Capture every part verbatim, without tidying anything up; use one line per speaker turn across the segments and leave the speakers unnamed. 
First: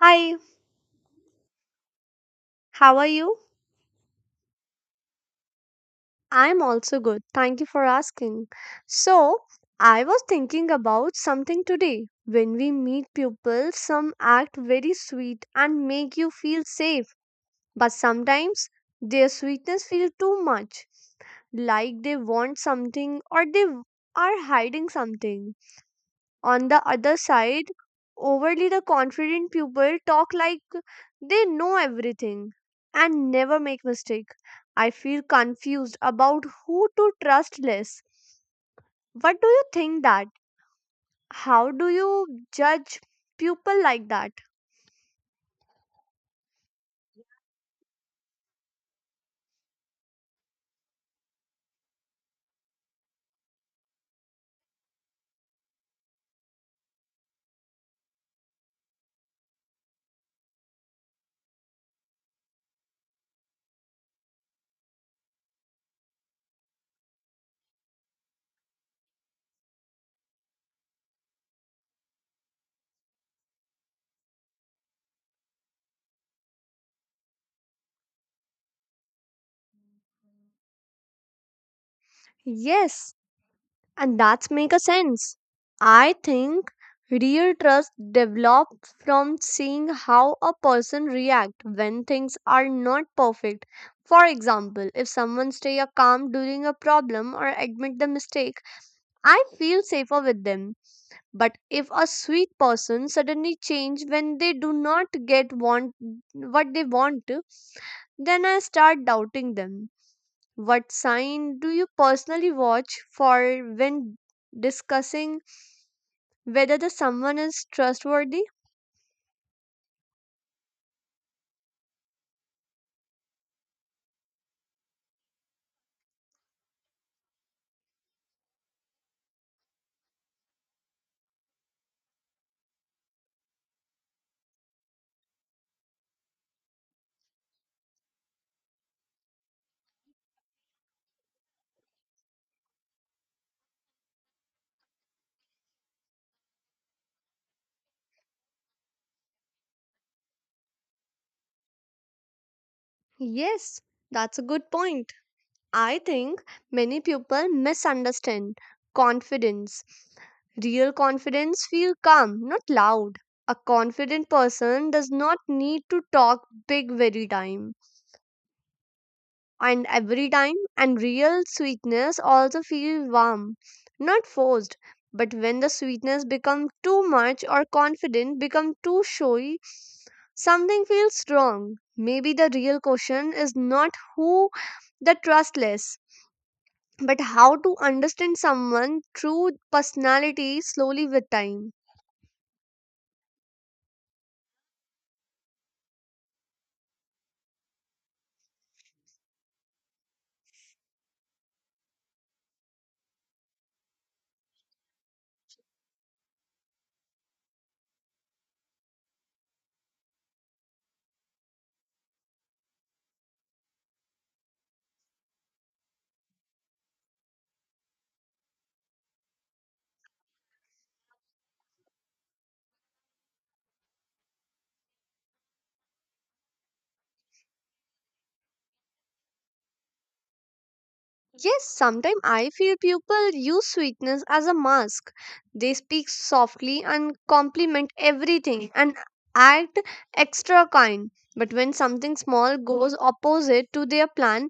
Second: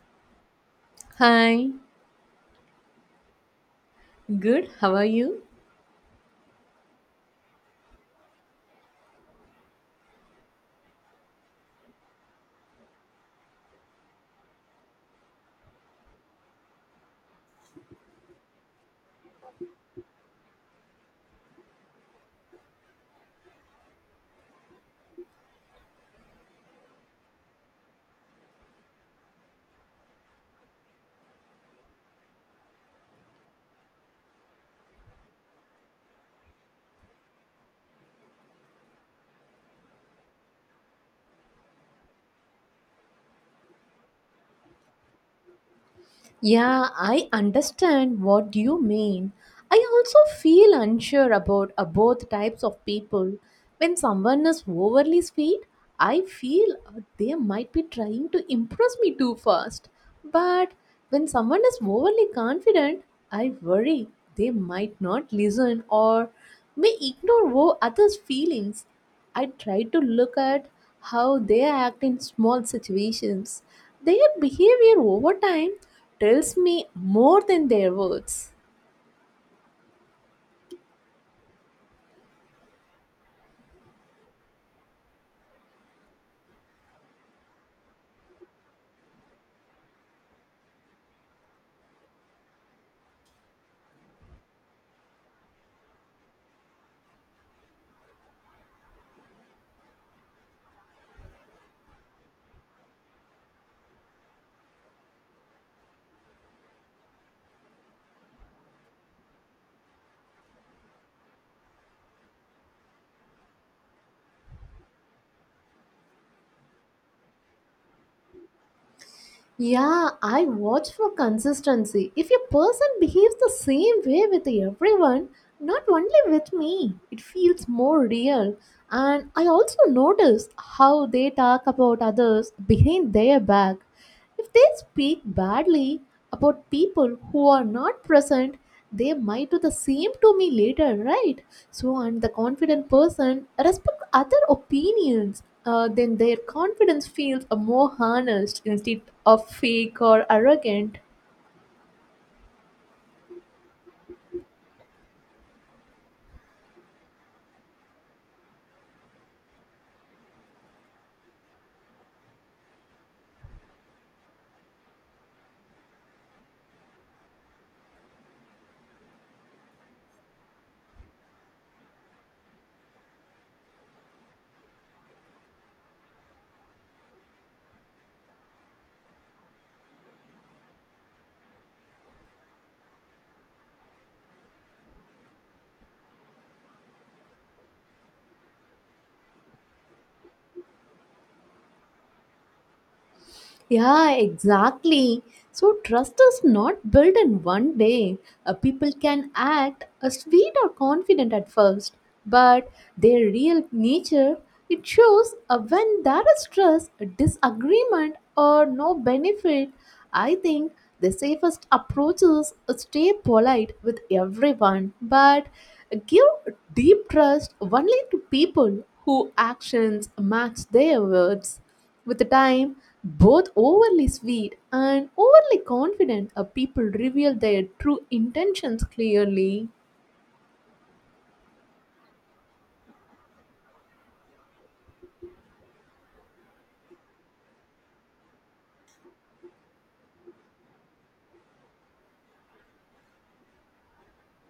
Hi,
Hi,
how are you?
good, how are you?
I'm also good. Thank you for asking. So, I was thinking about something today. When we meet people, some act very sweet and make you feel safe, but sometimes their sweetness feels too much, like they want something or they w- are hiding something. On the other side, overly the confident people talk like they know everything and never make mistake. I feel confused about who to trust less. What do you think that? How do you judge people like that?
Yeah, I understand what you mean. I also feel unsure about uh, both types of people. When someone is overly sweet, I feel uh, they might be trying to impress me too fast. But when someone is overly confident, I worry they might not listen or may ignore wo- others' feelings. I try to look at how they act in small situations. Their behavior over time tells me more than their words.
Yes, and that's make a sense, I think real trust develops from seeing how a person react when things are not perfect. For example, if someone stay a calm during a problem or admit the mistake, I feel safer with them. But if a sweet person suddenly change when they do not get want, what they want, then I start doubting them. What sign do you personally watch for when discussing whether the someone is trustworthy?
Yeah, I watch for consistency. If a person behaves the same way with everyone, not only with me, it feels more real. And I also notice how they talk about others behind their back. If they speak badly about people who are not present, they might do the same to me later, right? So, and the confident person respect other opinions. Uh, then their confidence feels uh, more honest instead of fake or arrogant.
Yes, that's a good point. I think many people misunderstand confidence. Real confidence feel calm, not loud. A confident person does not need to talk big very time and every time, and real sweetness also feels warm, not forced. But when the sweetness becomes too much or confident become too showy, something feels wrong. Maybe the real question is not who the trustless, but how to understand someone true personality slowly with time.
Yeah, exactly. So trust is not built in one day. Uh, people can act uh, sweet or confident at first, but their real nature it shows uh, when there is trust, a disagreement, or no benefit. I think the safest approach is uh, stay polite with everyone, but give deep trust only to people whose actions match their words. With the time, both overly sweet and overly confident uh, people reveal their true intentions clearly.
Yes, sometimes I feel people use sweetness as a mask. They speak softly and compliment everything and act extra kind. But when something small goes opposite to their plan,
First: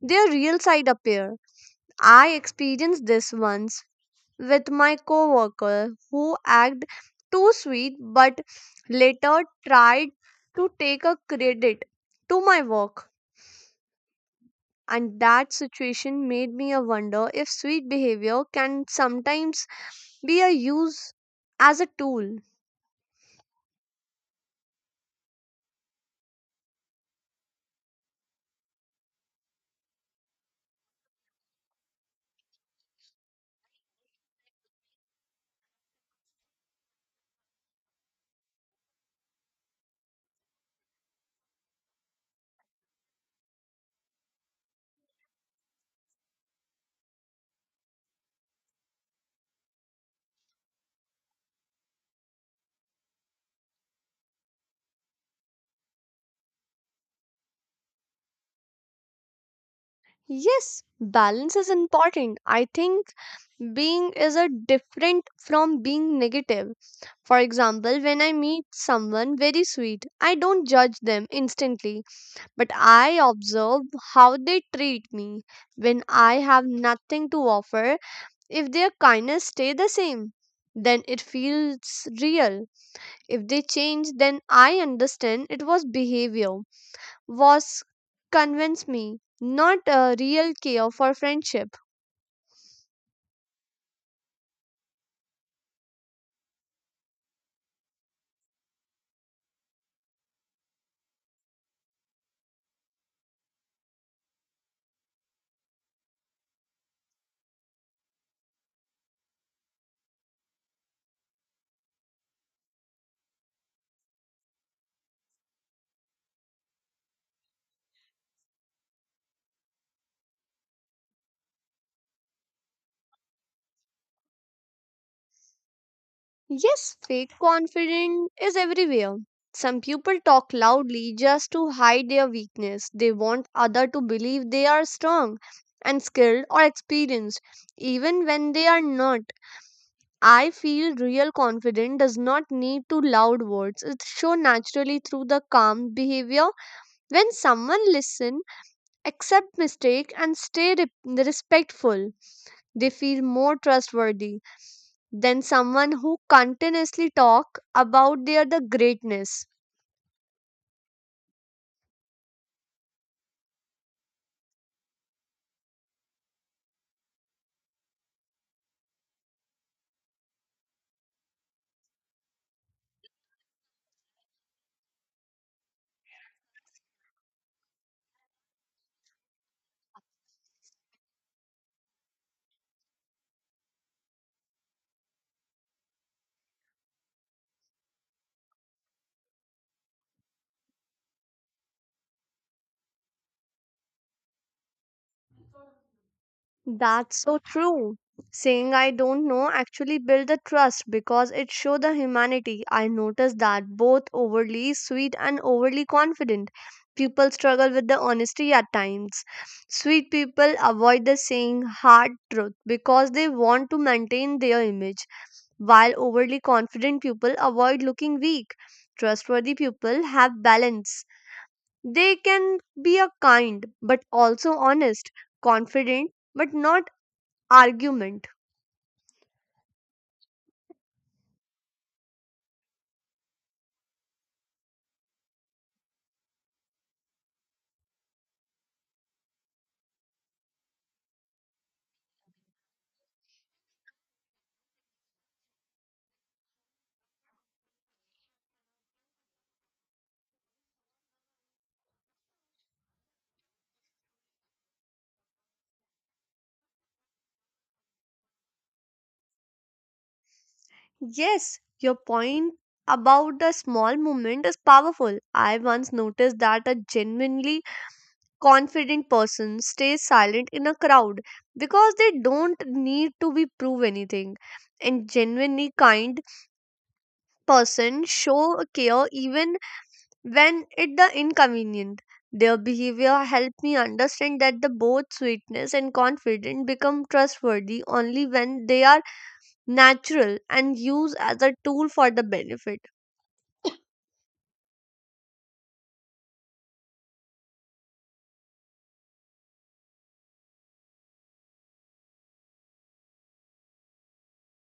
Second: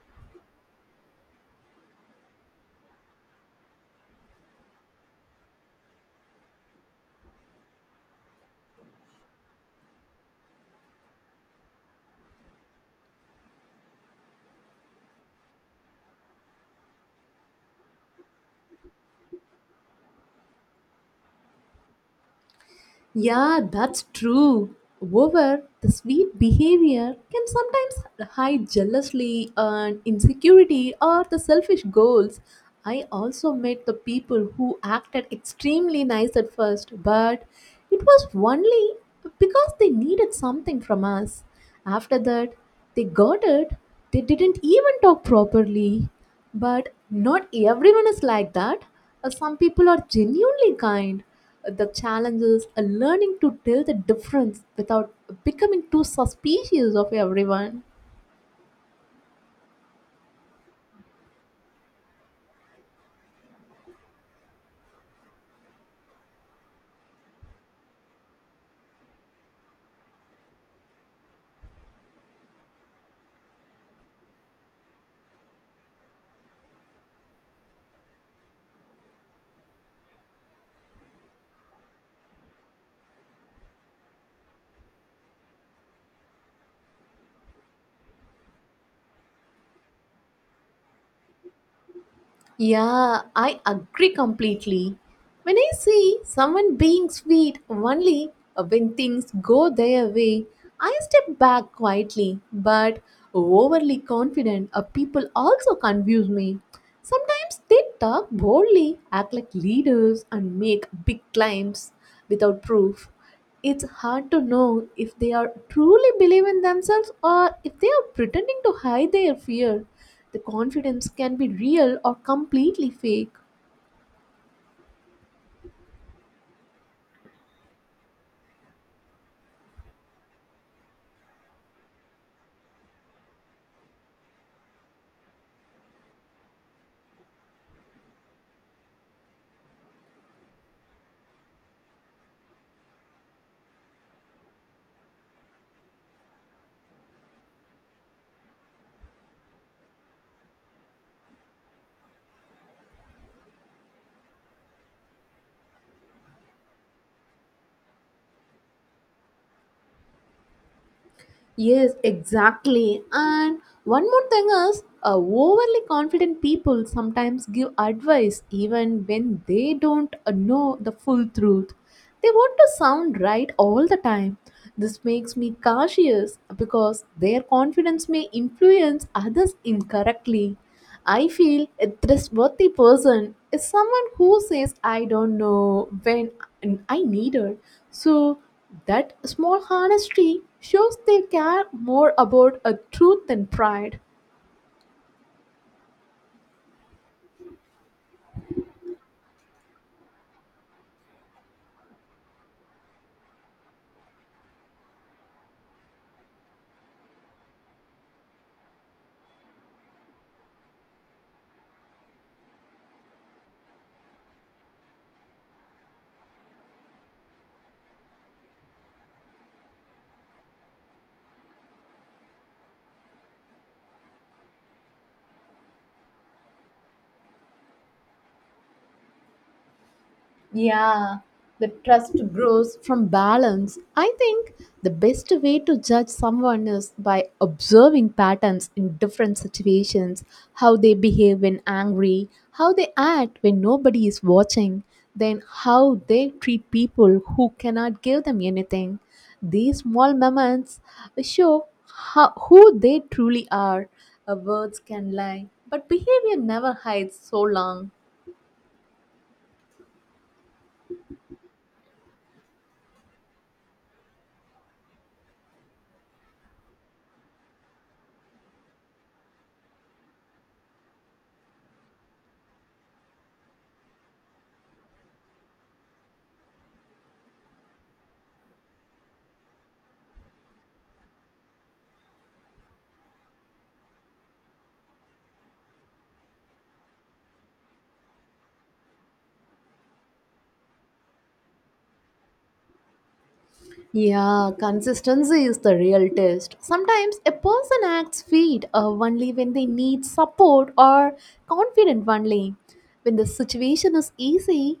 their real side appear. I experienced this once with my coworker who acted too sweet but later tried to take a credit to my work, and that situation made me a wonder if sweet behavior can sometimes be a use as a tool.
Yeah, that's true. Over the sweet behavior can sometimes hide jealousy and insecurity or the selfish goals. I also met the people who acted extremely nice at first, but it was only because they needed something from us. After that, they got it, they didn't even talk properly. But not everyone is like that. Uh, Some people are genuinely kind. Uh, The challenge is uh, learning to tell the difference without becoming too suspicious of everyone.
Yes, balance is important, I think being is a different from being negative. For example, when I meet someone very sweet, I don't judge them instantly, but I observe how they treat me when I have nothing to offer. If their kindness stay the same, then it feels real. If they change, then I understand it was behavior, was convince me, not a real care for friendship.
Yeah, I agree completely. When I see someone being sweet only when things go their way, I step back quietly, but overly confident uh, people also confuse me. Sometimes they talk boldly, act like leaders, and make big claims without proof. It's hard to know if they are truly believe in themselves or if they are pretending to hide their fear. The confidence can be real or completely fake.
Yes, fake confidence is everywhere. Some people talk loudly just to hide their weakness. They want other to believe they are strong and skilled or experienced, even when they are not. I feel real confidence does not need to loud words. It shows naturally through the calm behavior. When someone listens, accept mistake and stay re- respectful, they feel more trustworthy than someone who continuously talk about their the greatness.
Yes, exactly. And one more thing is, uh, overly confident people sometimes give advice even when they don't uh, know the full truth. They want to sound right all the time. This makes me cautious because their confidence may influence others incorrectly. I feel a trustworthy person is someone who says, I don't know when I need it. So that small honesty shows they care more about a truth than pride.
That's so true. Saying I don't know actually build the trust because it show the humanity. I notice that both overly sweet and overly confident people struggle with the honesty at times. Sweet people avoid the saying hard truth because they want to maintain their image, while overly confident people avoid looking weak. Trustworthy people have balance. They can be a kind but also honest, confident but not argument.
Yeah, the trust grows from balance. I think the best way to judge someone is by observing patterns in different situations, how they behave when angry, how they act when nobody is watching, then how they treat people who cannot give them anything. These small moments show how, who they truly are. Uh, Words can lie, but behavior never hides so long.
Yes, your point about a small movement is powerful. I once noticed that a genuinely confident person stays silent in a crowd because they don't need to be prove anything. And genuinely kind person show care even when it the inconvenient. Their behavior helped me understand that the both sweetness and confidence become trustworthy only when they are natural and used as a tool for the benefit.
Yeah, consistency is the real test. Sometimes a person acts fit uh, only when they need support or confident only. When the situation is easy,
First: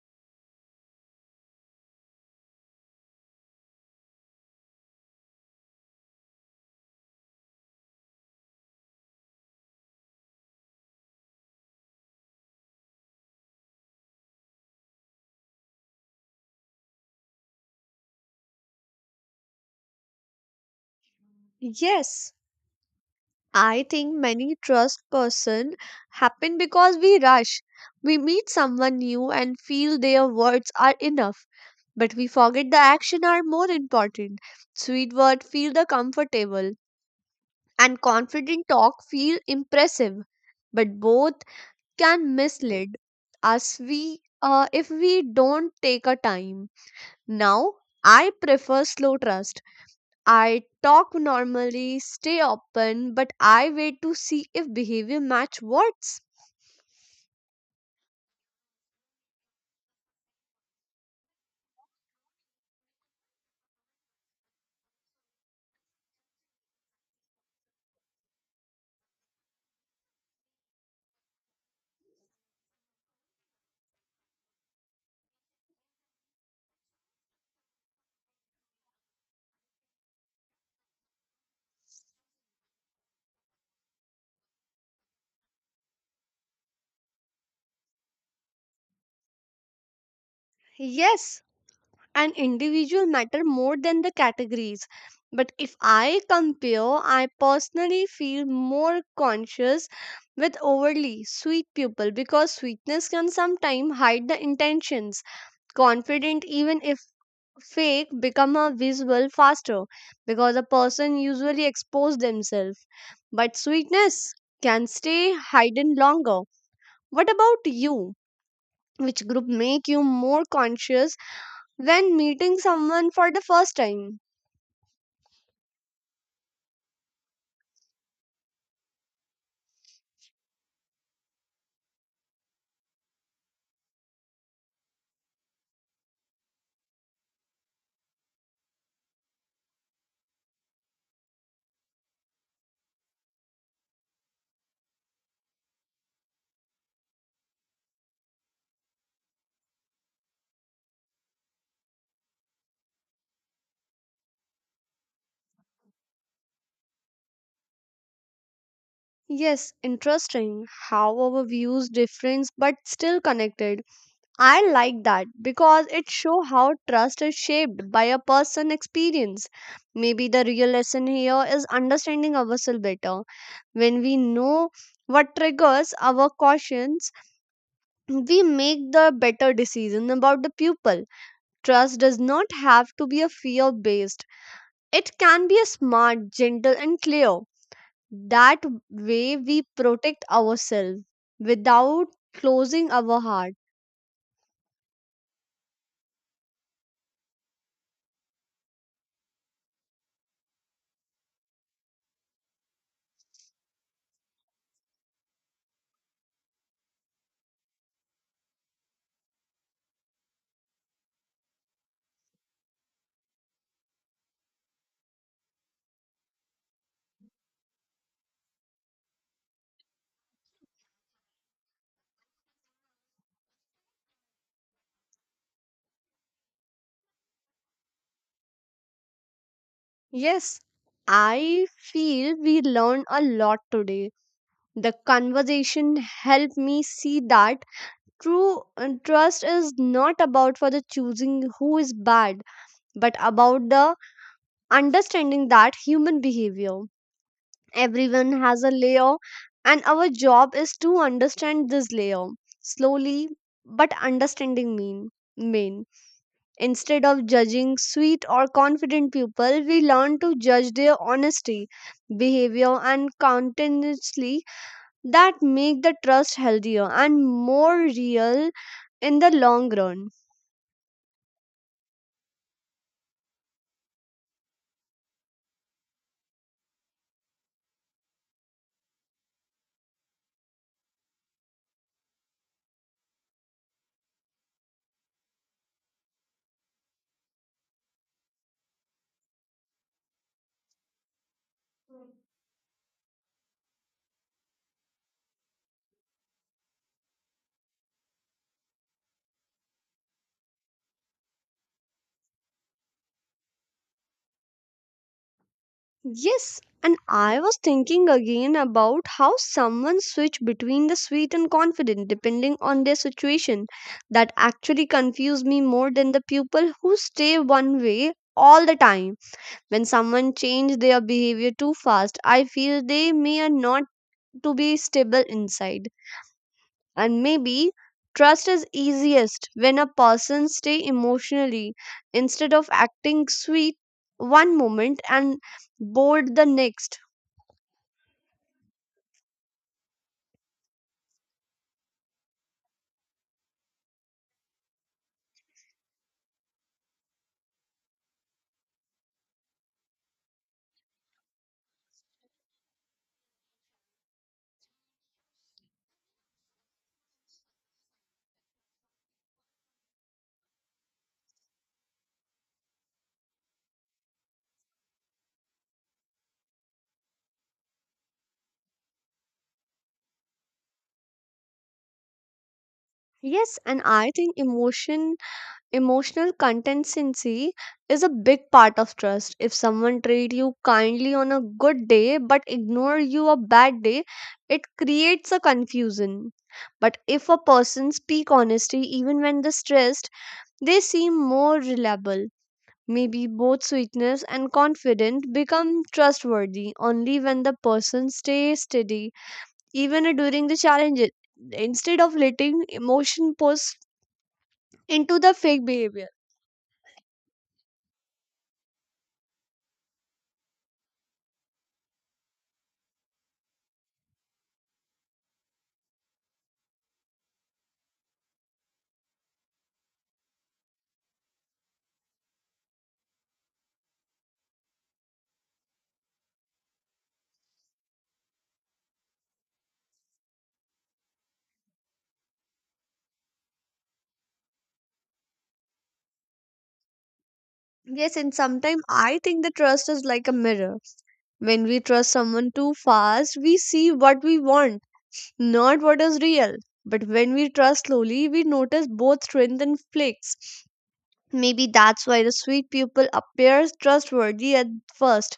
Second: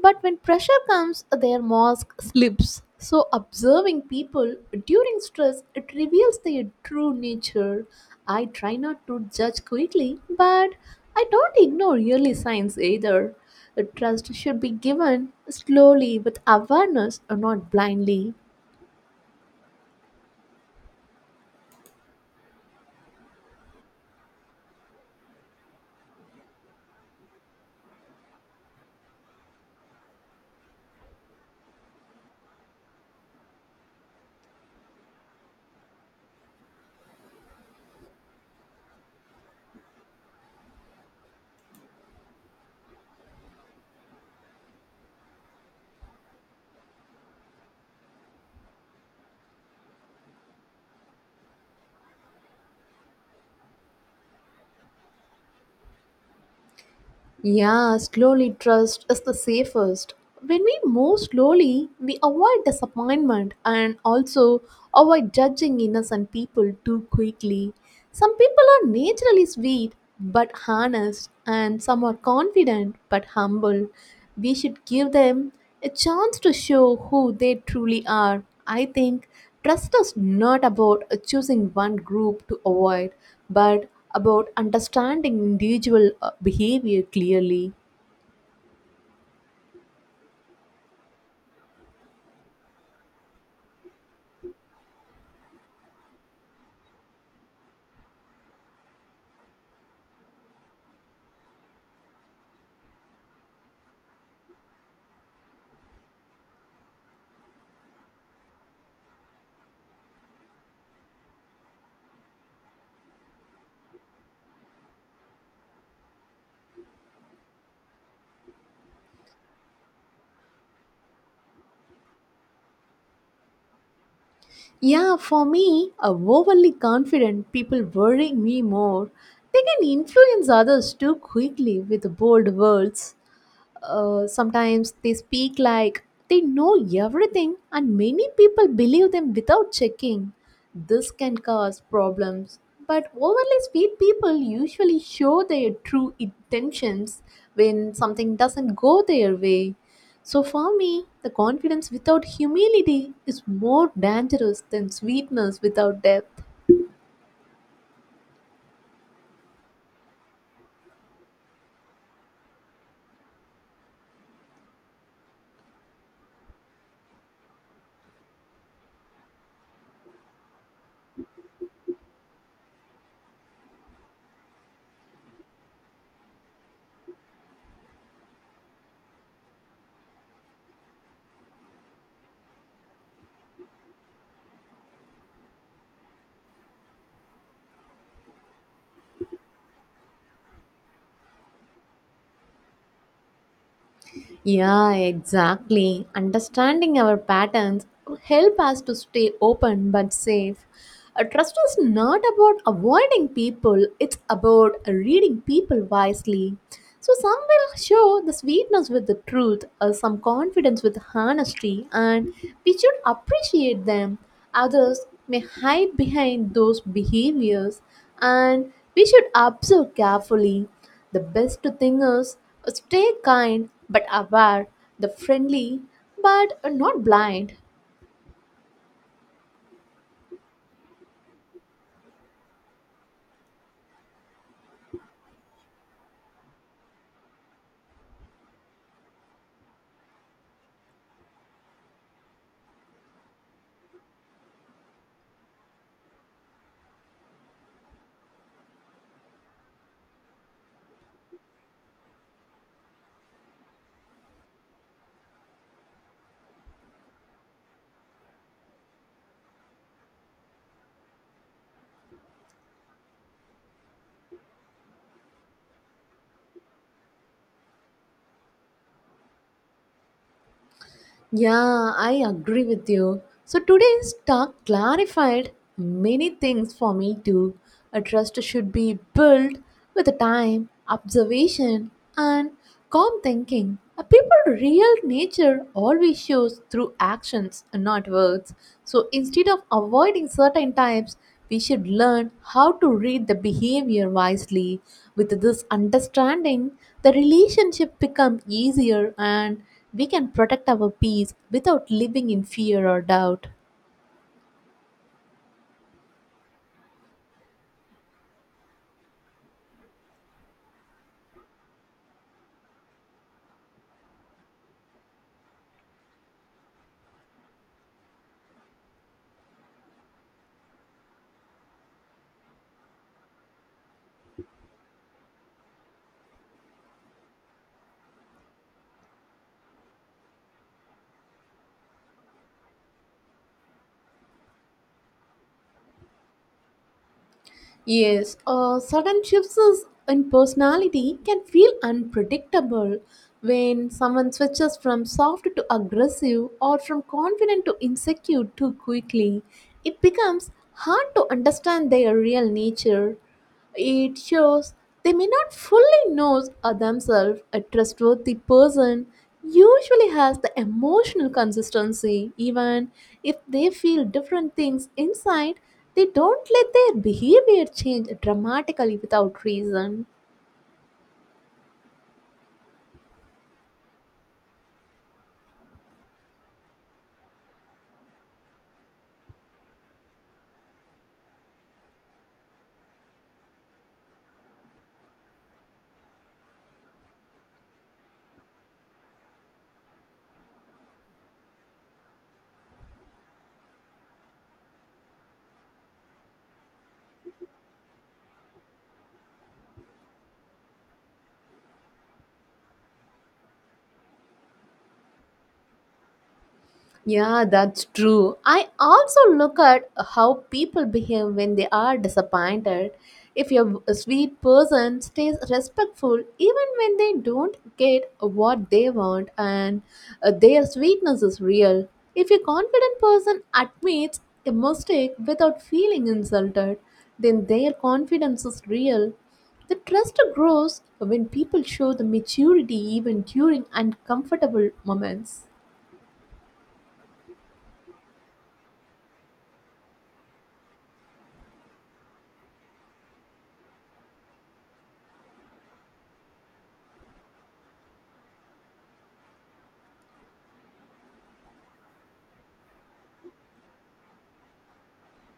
but when pressure comes, their mask slips. So, observing people during stress it reveals their true nature. I try not to judge quickly, but I don't ignore early signs either. The trust should be given slowly with awareness, and not blindly.
Yes, I think many trust person happen because we rush. We meet someone new and feel their words are enough, but we forget the action are more important. Sweet word feel the comfortable and confident talk feel impressive, but both can mislead us we uh, if we don't take a time. Now I prefer slow trust. I talk normally, stay open, but I wait to see if behavior match words.
Yeah, slowly trust is the safest. When we move slowly, we avoid disappointment and also avoid judging innocent people too quickly. Some people are naturally sweet but honest, and some are confident but humble. We should give them a chance to show who they truly are. I think trust is not about choosing one group to avoid, but about understanding individual uh, behavior clearly.
Yes, an individual matter more than the categories. But if I compare, I personally feel more conscious with overly sweet people because sweetness can sometimes hide the intentions. Confident, even if fake, become a visual faster because a person usually expose themselves, but sweetness can stay hidden longer. What about you? Which group make you more conscious when meeting someone for the first time?
Yeah, for me, uh, overly confident people worry me more. They can influence others too quickly with bold words. Uh, sometimes they speak like they know everything, and many people believe them without checking. This can cause problems. But overly sweet people usually show their true intentions when something doesn't go their way. So, for me, the confidence without humility is more dangerous than sweetness without depth.
Yes, interesting how our views difference but still connected. I like that because it shows how trust is shaped by a person experience. Maybe the real lesson here is understanding ourselves better. When we know what triggers our cautions, we make the better decision about the pupil. Trust does not have to be a fear based. It can be a smart, gentle and clear. That way we protect ourselves without closing our heart.
Yeah, exactly. Understanding our patterns will help us to stay open but safe. A trust is not about avoiding people, it's about reading people wisely. So some will show the sweetness with the truth, uh, some confidence with honesty, and we should appreciate them. Others may hide behind those behaviors, and we should observe carefully. The best thing is uh, stay kind but aware, the friendly but uh, not blind.
Yes, I feel we learned a lot today. The conversation helped me see that true uh, trust is not about for the choosing who is bad, but about the understanding that human behavior. Everyone has a layer, and our job is to understand this layer slowly, but understanding mean mean. Instead of judging sweet or confident people, we learn to judge their honesty, behavior, and countenances that make the trust healthier and more real in the long run.
Yeah, I agree with you. So today's talk clarified many things for me too. A trust should be built with the time, observation, and calm thinking. A people's real nature always shows through actions and not words. So instead of avoiding certain types, we should learn how to read the behavior wisely. With this understanding, the relationship become easier and we can protect our peace without living in fear or doubt.
Yes, and I was thinking again about how someone switch between the sweet and confident depending on their situation. That actually confuse me more than the people who stay one way all the time. When someone change their behavior too fast, I feel they may are not to be stable inside, and maybe trust is easiest when a person stay emotionally instead of acting sweet one moment and bored the next.
Yes, uh, sudden shifts is- in personality can feel unpredictable when someone switches from soft to aggressive or from confident to insecure too quickly. It becomes hard to understand their real nature. It shows they may not fully know uh, themselves a trustworthy person usually has the emotional consistency even if they feel different things inside they don't let their behavior change dramatically without reason.
Yes, and I think emotion emotional consistency is a big part of trust. If someone treat you kindly on a good day but ignore you a bad day, it creates a confusion. But if a person speak honesty even when they're stressed, they seem more reliable. Maybe both sweetness and confidence become trustworthy only when the person stays steady, even during the challenges, instead of letting emotion push into the fake behavior.
Yeah, that's true. I also look at how people behave when they are disappointed. If you're a sweet person stays respectful even when they don't get what they want and uh, their sweetness is real. If a confident person admits a mistake without feeling insulted, then their confidence is real. The trust grows when people show the maturity even during uncomfortable moments.
Yes, and sometimes I think the trust is like a mirror. When we trust someone too fast, we see what we want, not what is real. But when we trust slowly, we notice both strength and flakes. Maybe that's why the sweet people appears trustworthy at first.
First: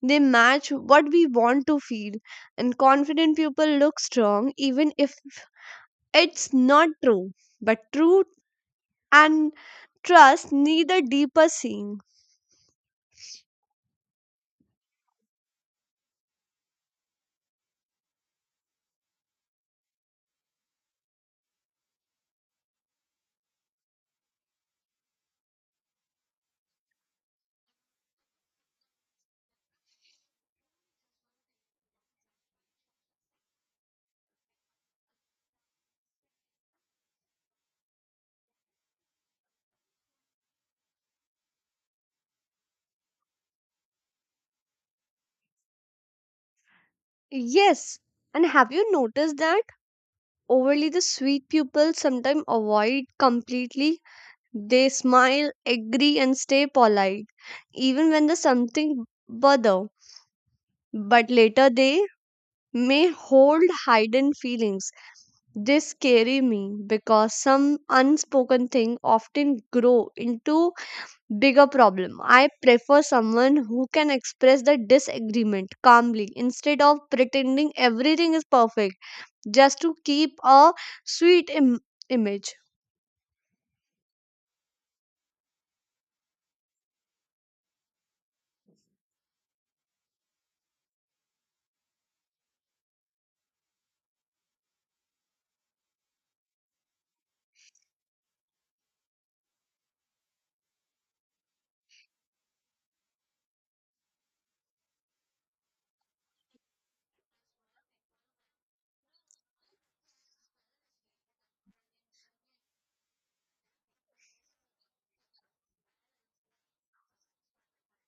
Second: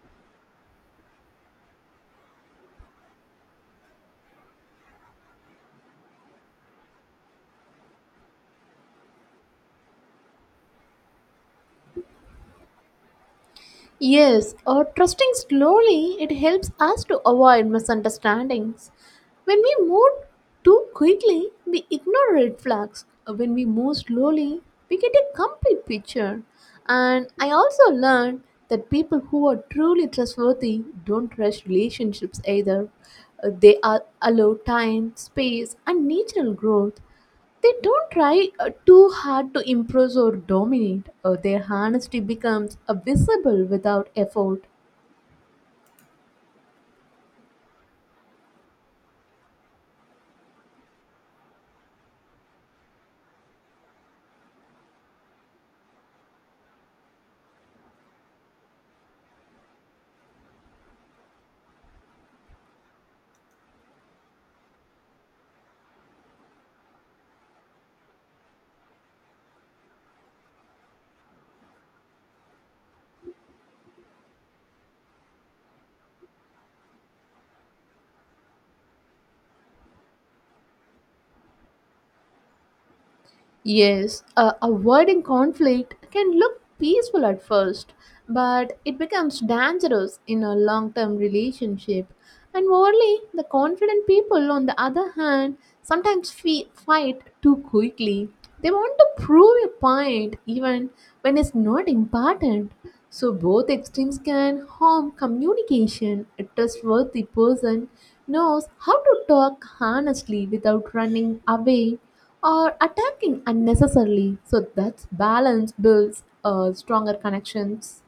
They match what we want to feel, and confident people look strong even if it's not true. But truth and trust need a deeper scene.
Yes, or trusting slowly, it helps us to avoid misunderstandings. When we move too quickly, we ignore red flags. When we move slowly, we get a complete picture. And I also learned that people who are truly trustworthy don't rush relationships either. Uh, They are allow time, space, and natural growth. They don't try uh, too hard to impress or dominate. Uh, their honesty becomes uh, visible without effort.
Yes, and have you noticed that overly the sweet people sometimes avoid completely? They smile, agree, and stay polite, even when there's something bother. But later they may hold hidden feelings. They scary me because some unspoken thing often grow into bigger problem. I prefer someone who can express the disagreement calmly instead of pretending everything is perfect just to keep a sweet Im- image.
Yes, uh, avoiding conflict can look peaceful at first, but it becomes dangerous in a long term relationship. And moreover, the confident people, on the other hand, sometimes fe- fight too quickly. They want to prove a point even when it's not important. So, both extremes can harm communication. A trustworthy person knows how to talk honestly without running away or attacking unnecessarily. So that balance builds uh, stronger connections.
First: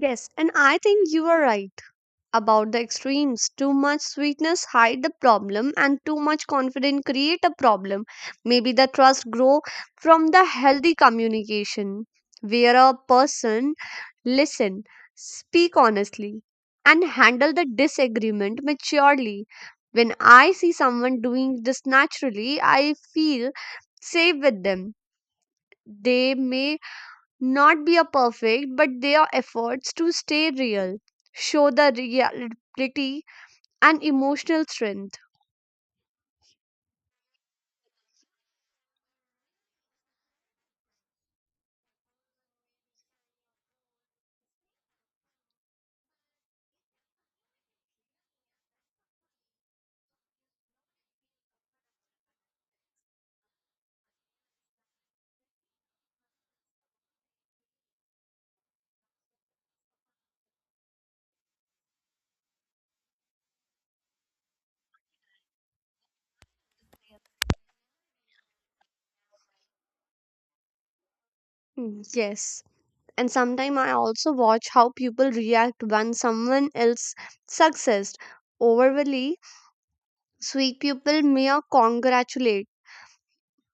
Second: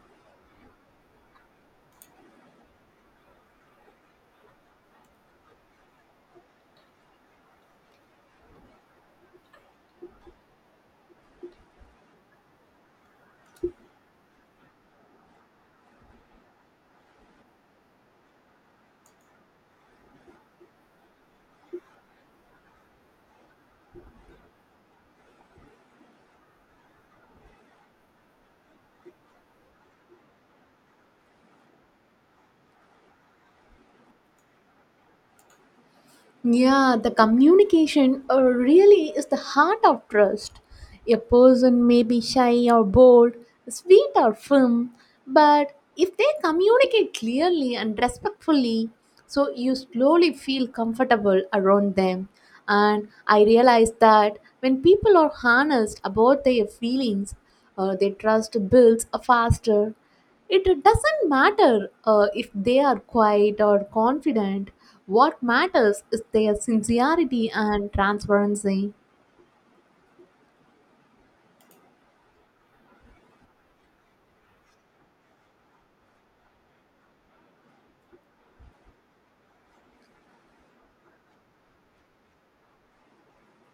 Yes, and I think you are right about the extremes. Too much sweetness hide the problem and too much confidence create a problem. Maybe the trust grow from the healthy communication where a person listen, speak honestly and handle the disagreement maturely. When I see someone doing this naturally, I feel safe with them. They may not be a perfect, but their efforts to stay real, show the reality and emotional strength.
Yeah, the communication uh, really is the heart of trust. A person may be shy or bold, sweet or firm, but if they communicate clearly and respectfully, so you slowly feel comfortable around them. And I realize that when people are honest about their feelings, uh, their trust builds uh, faster. It doesn't matter uh, if they are quiet or confident. What matters is their sincerity and transparency.
Mm, yes. And sometimes I also watch how people react when someone else success. Overly sweet people may uh, congratulate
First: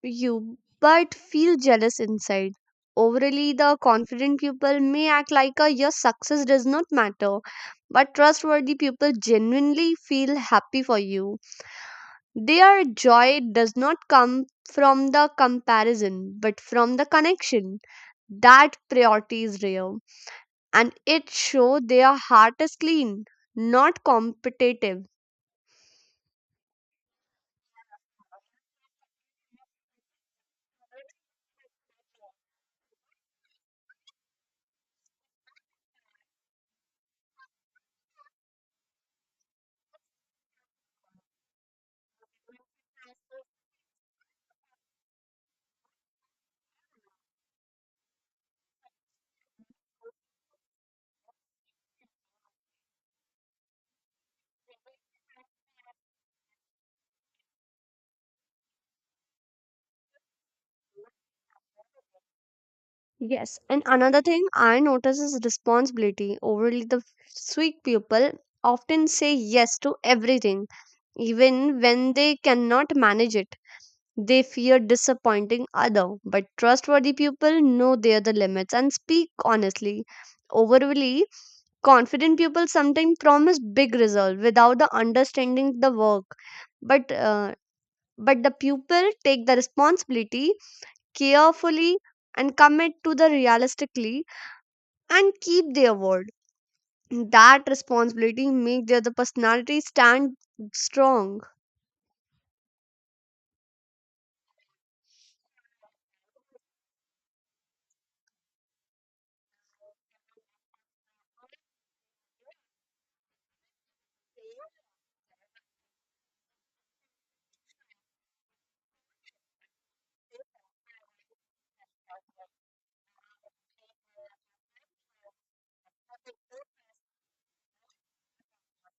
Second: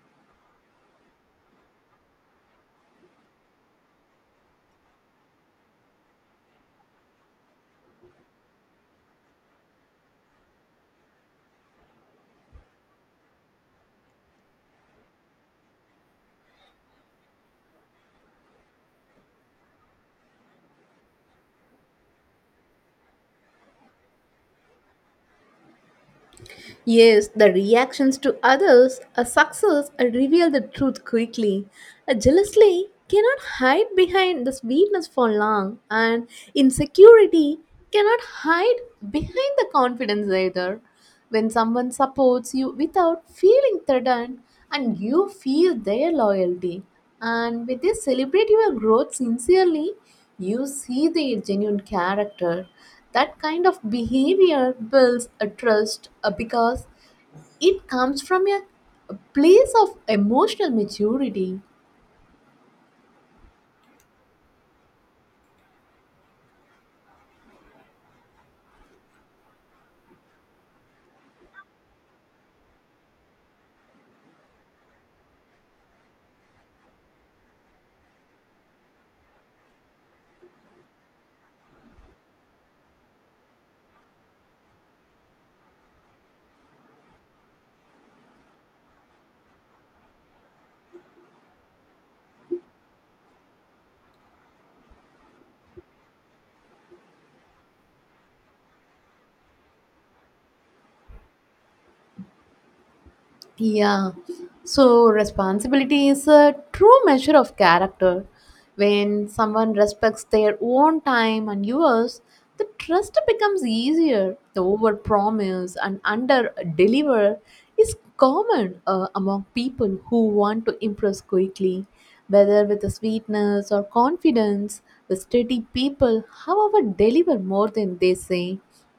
you but feel jealous inside. Overly the confident people may act like uh, your success does not matter, but trustworthy people genuinely feel happy for you. Their joy does not come from the comparison but from the connection. That priority is rare and it shows their heart is clean, not competitive.
Yes, the reactions to others, a success, a reveal the truth quickly. A jealously cannot hide behind the sweetness for long, and insecurity cannot hide behind the confidence either. When someone supports you without feeling threatened and you feel their loyalty, and with this celebrate your growth sincerely, you see their genuine character. That kind of behavior builds a trust uh, because it comes from a a place of emotional maturity.
Yes, and another thing I notice is responsibility. Overly, the sweet people often say yes to everything, even when they cannot manage it. They fear disappointing other, but trustworthy people know their the limits and speak honestly. Overly confident people sometimes promise big results without the understanding the work, but uh, but the pupil take the responsibility carefully and commit to the realistically and keep their word. That responsibility make their the personality stand strong.
Yeah. So responsibility is a true measure of character. When someone respects their own time and yours, the trust becomes easier. The overpromise and under deliver is common uh, among people who want to impress quickly, whether with the sweetness or confidence. The steady people, however, deliver more than they say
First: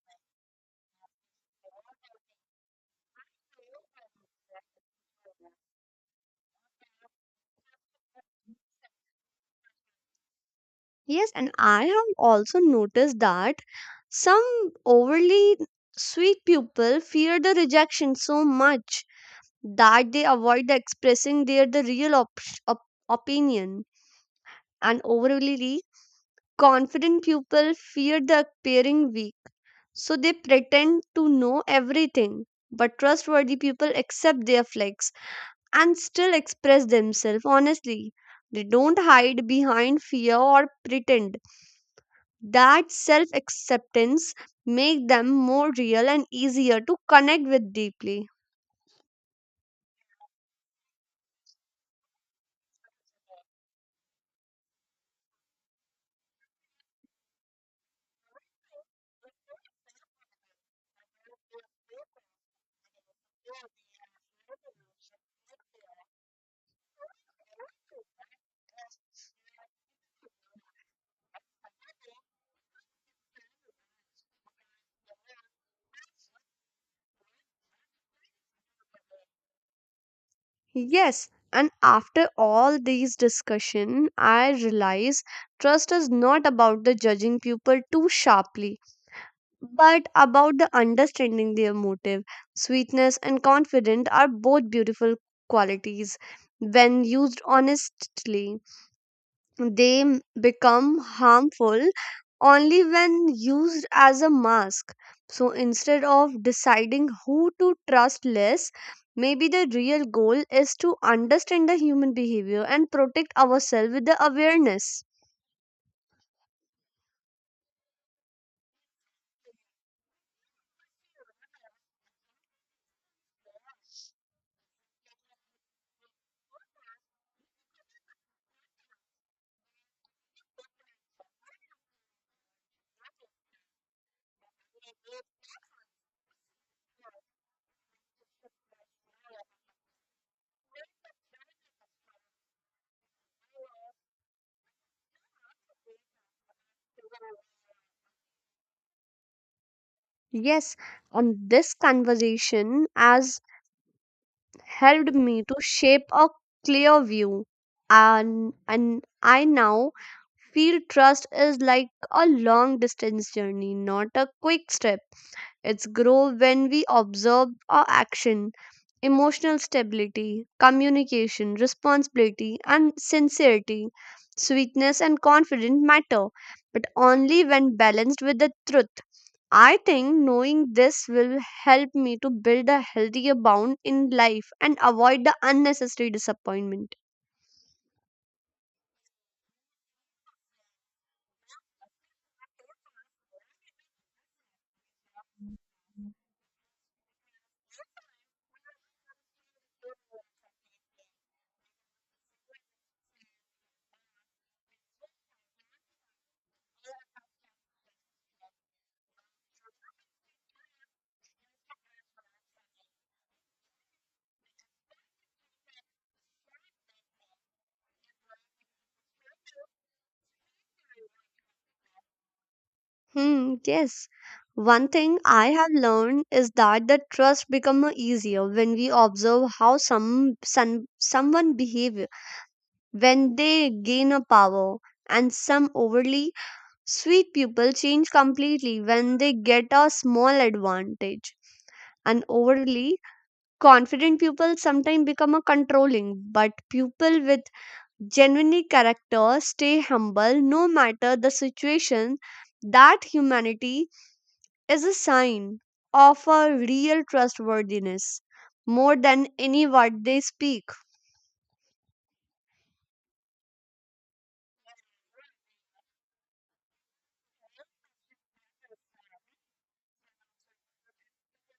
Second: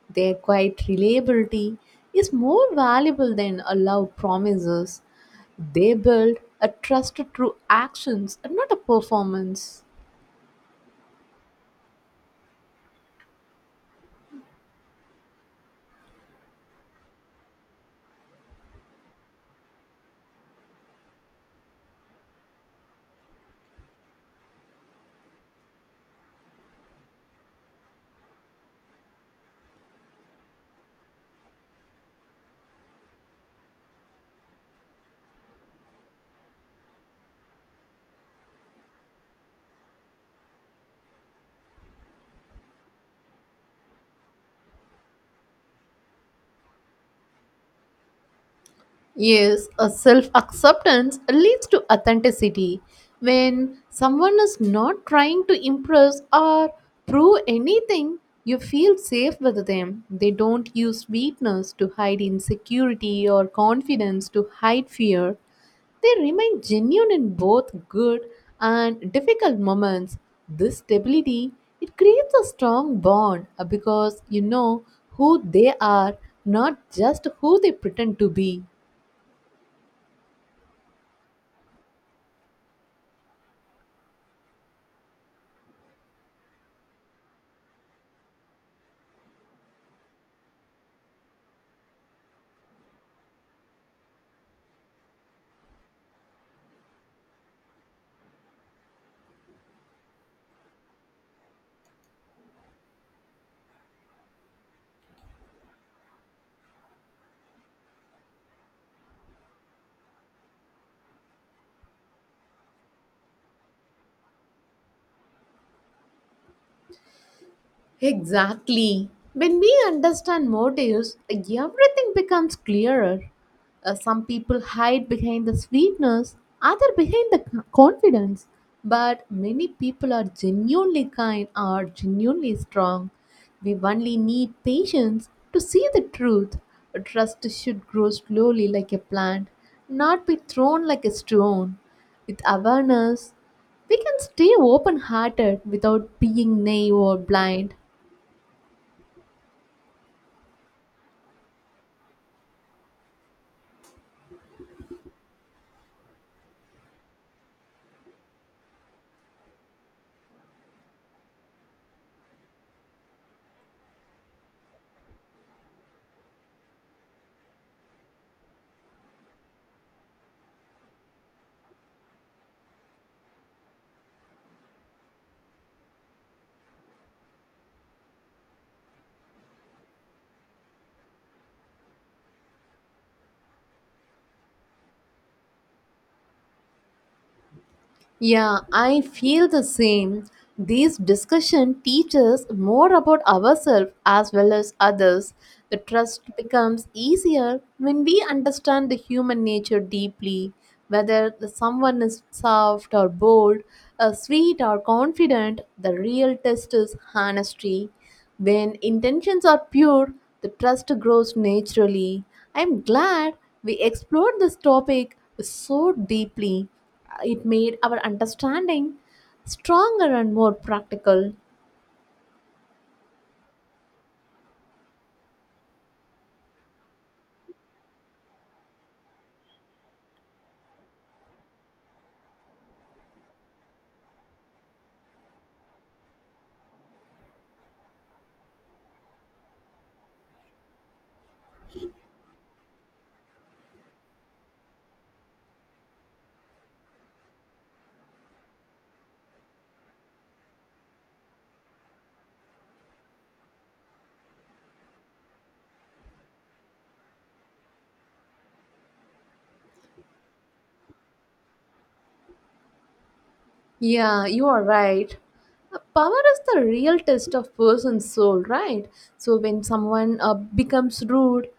their quiet reliability is more valuable than a loud promises. They build a trust through actions and not a performance.
Yes, and I have also noticed that some overly sweet people fear the rejection so much that they avoid the expressing their the real op- op- opinion, and overly confident people fear the appearing weak, so they pretend to know everything. But trustworthy people accept their flaws and still express themselves honestly. They don't hide behind fear or pretend. That self acceptance make them more real and easier to connect with deeply.
Yes, a self acceptance leads to authenticity. When someone is not trying to impress or prove anything, you feel safe with them. They don't use weakness to hide insecurity or confidence to hide fear. They remain genuine in both good and difficult moments. This stability it creates a strong bond uh, because you know who they are, not just who they pretend to be.
Yes, and after all these discussion, I realize trust is not about the judging people too sharply, but about the understanding their motive. Sweetness and confidence are both beautiful qualities. When used honestly, they m- become harmful only when used as a mask. So instead of deciding who to trust less, maybe the real goal is to understand the human behavior and protect ourselves with the awareness.
Exactly. When we understand motives, everything becomes clearer. Uh, some people hide behind the sweetness, other behind the c- confidence. But many people are genuinely kind or genuinely strong. We only need patience to see the truth. A trust should grow slowly like a plant, not be thrown like a stone. With awareness, we can stay open hearted without being naive or blind.
Yes, on this conversation has helped me to shape a clear view, and and I now feel trust is like a long distance journey, not a quick step. It's grow when we observe our action emotional stability, communication, responsibility, and sincerity, sweetness, and confidence matter, but only when balanced with the truth. I think knowing this will help me to build a healthier bound in life and avoid the unnecessary disappointment.
Yeah, I feel the same. These discussion teaches more about ourselves as well as others. The trust becomes easier when we understand the human nature deeply, whether the someone is soft or bold, uh, sweet or confident. The real test is honesty. When intentions are pure, the trust grows naturally. I'm glad we explored this topic so deeply it made our understanding stronger and more practical.
Hmm, yes. One thing I have learned is that the trust becomes easier when we observe how some, some someone behaves when they gain a power, and some overly sweet people change completely when they get a small advantage, and overly confident people sometimes become a controlling, but people with genuine character stay humble no matter the situation. That humanity is a sign of a real trustworthiness more than any word they speak.
Yeah, you are right. Uh, Power is the real test of person's soul, right? So when someone uh, becomes rude,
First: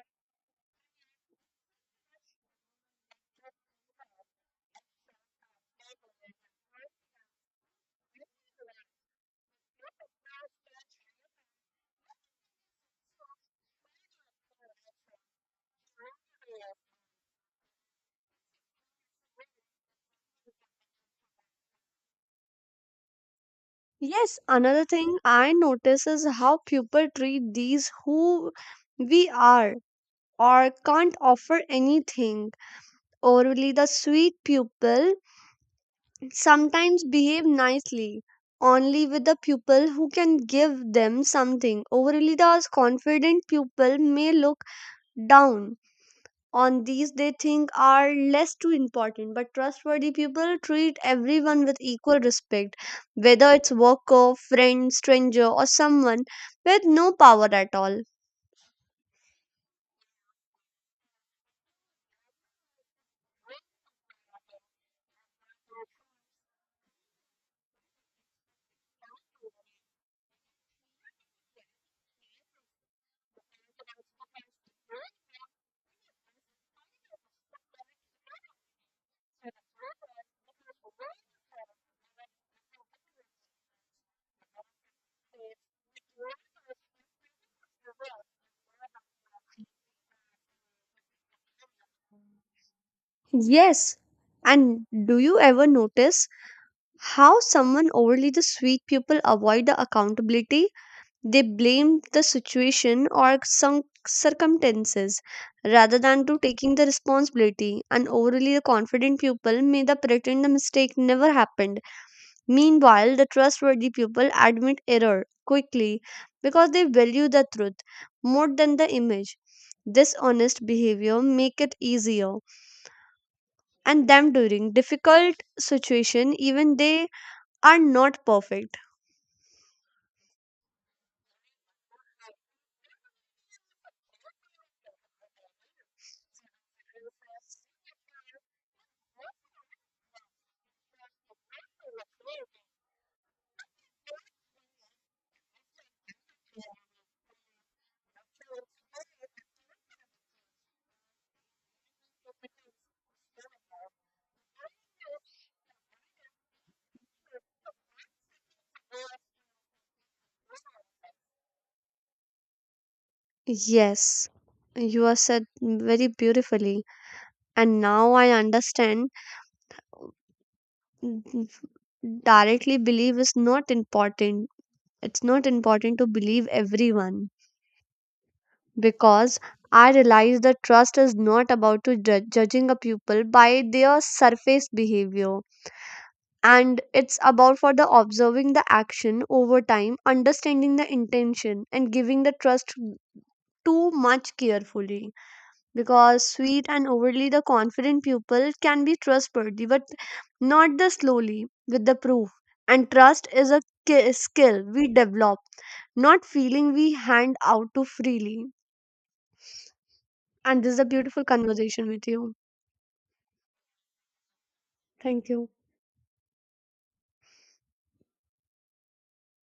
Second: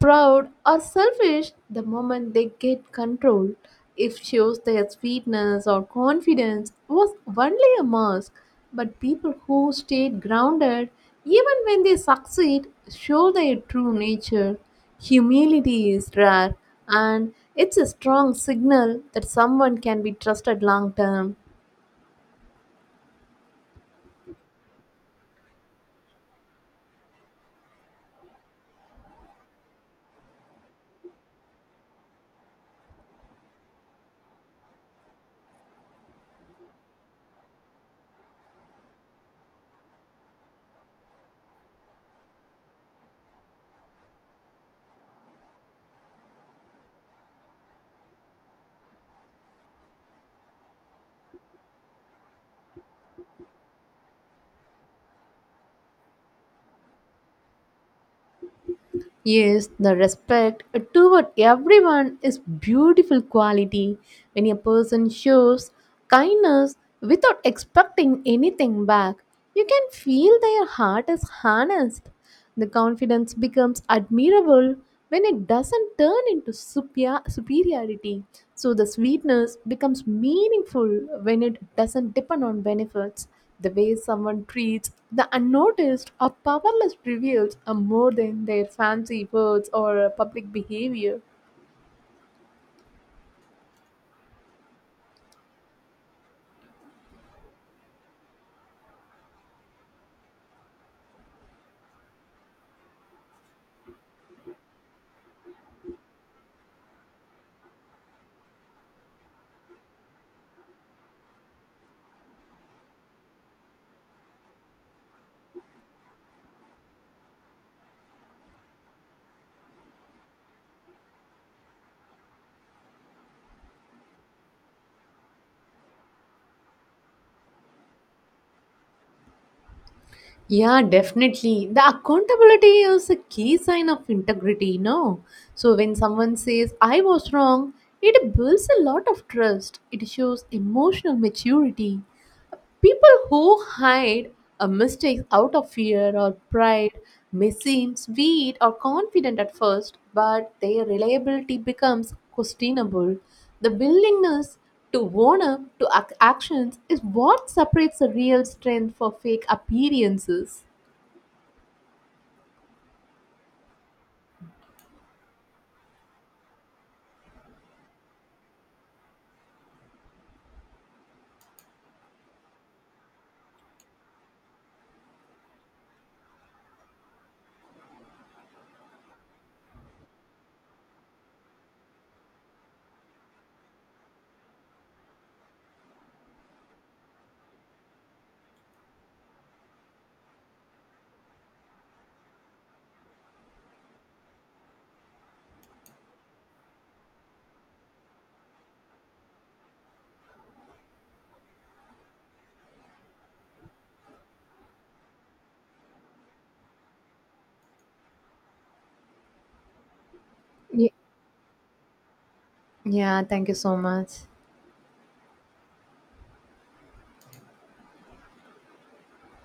proud, or selfish, the moment they get control, it shows their sweetness or confidence was only a mask. But people who stayed grounded, even when they succeed, show their true nature. Humility is rare, and it's a strong signal that someone can be trusted long term.
Yes, another thing I notice is how people treat these who we are or can't offer anything. Overly the sweet pupil sometimes behave nicely only with the pupil who can give them something. Overly the confident pupil may look down on these they think are less too important, but trustworthy people treat everyone with equal respect, whether it's worker friend stranger or someone with no power at all.
Yes, the respect toward everyone is beautiful quality. When a person shows kindness without expecting anything back, you can feel their heart is harnessed. The confidence becomes admirable when it doesn't turn into super- superiority. So the sweetness becomes meaningful when it doesn't depend on benefits. The way someone treats the unnoticed or powerless reveals a more than their fancy words or uh, public behavior.
Yes, and do you ever notice how someone overly the sweet people avoid the accountability? They blame the situation or some circumstances rather than to taking the responsibility, and overly the confident people may the pretend the mistake never happened. Meanwhile, the trustworthy people admit error quickly because they value the truth more than the image. Dishonest behavior make it easier and them during difficult situation even they are not perfect.
Yeah, definitely. The accountability is a key sign of integrity, no? So when someone says, I was wrong, it builds a lot of trust. It shows emotional maturity. People who hide a mistake out of fear or pride may seem sweet or confident at first, but their reliability becomes questionable. The willingness to own up to ac- actions is what separates the real strength for fake appearances.
Yes, you have said very beautifully and now I understand n- directly believe is not important. It's not important to believe everyone, because I realize that trust is not about to judge, judging a pupil by their surface behavior, and it's about for the observing the action over time understanding the intention and giving the trust too much carefully because sweet and overly the confident pupil can be trustworthy but not the slowly with the proof, and trust is a ki- skill we develop, not feeling we hand out too freely. And this is a
Ye-
beautiful conversation with you.
Yeah, thank you so much.
Thank you.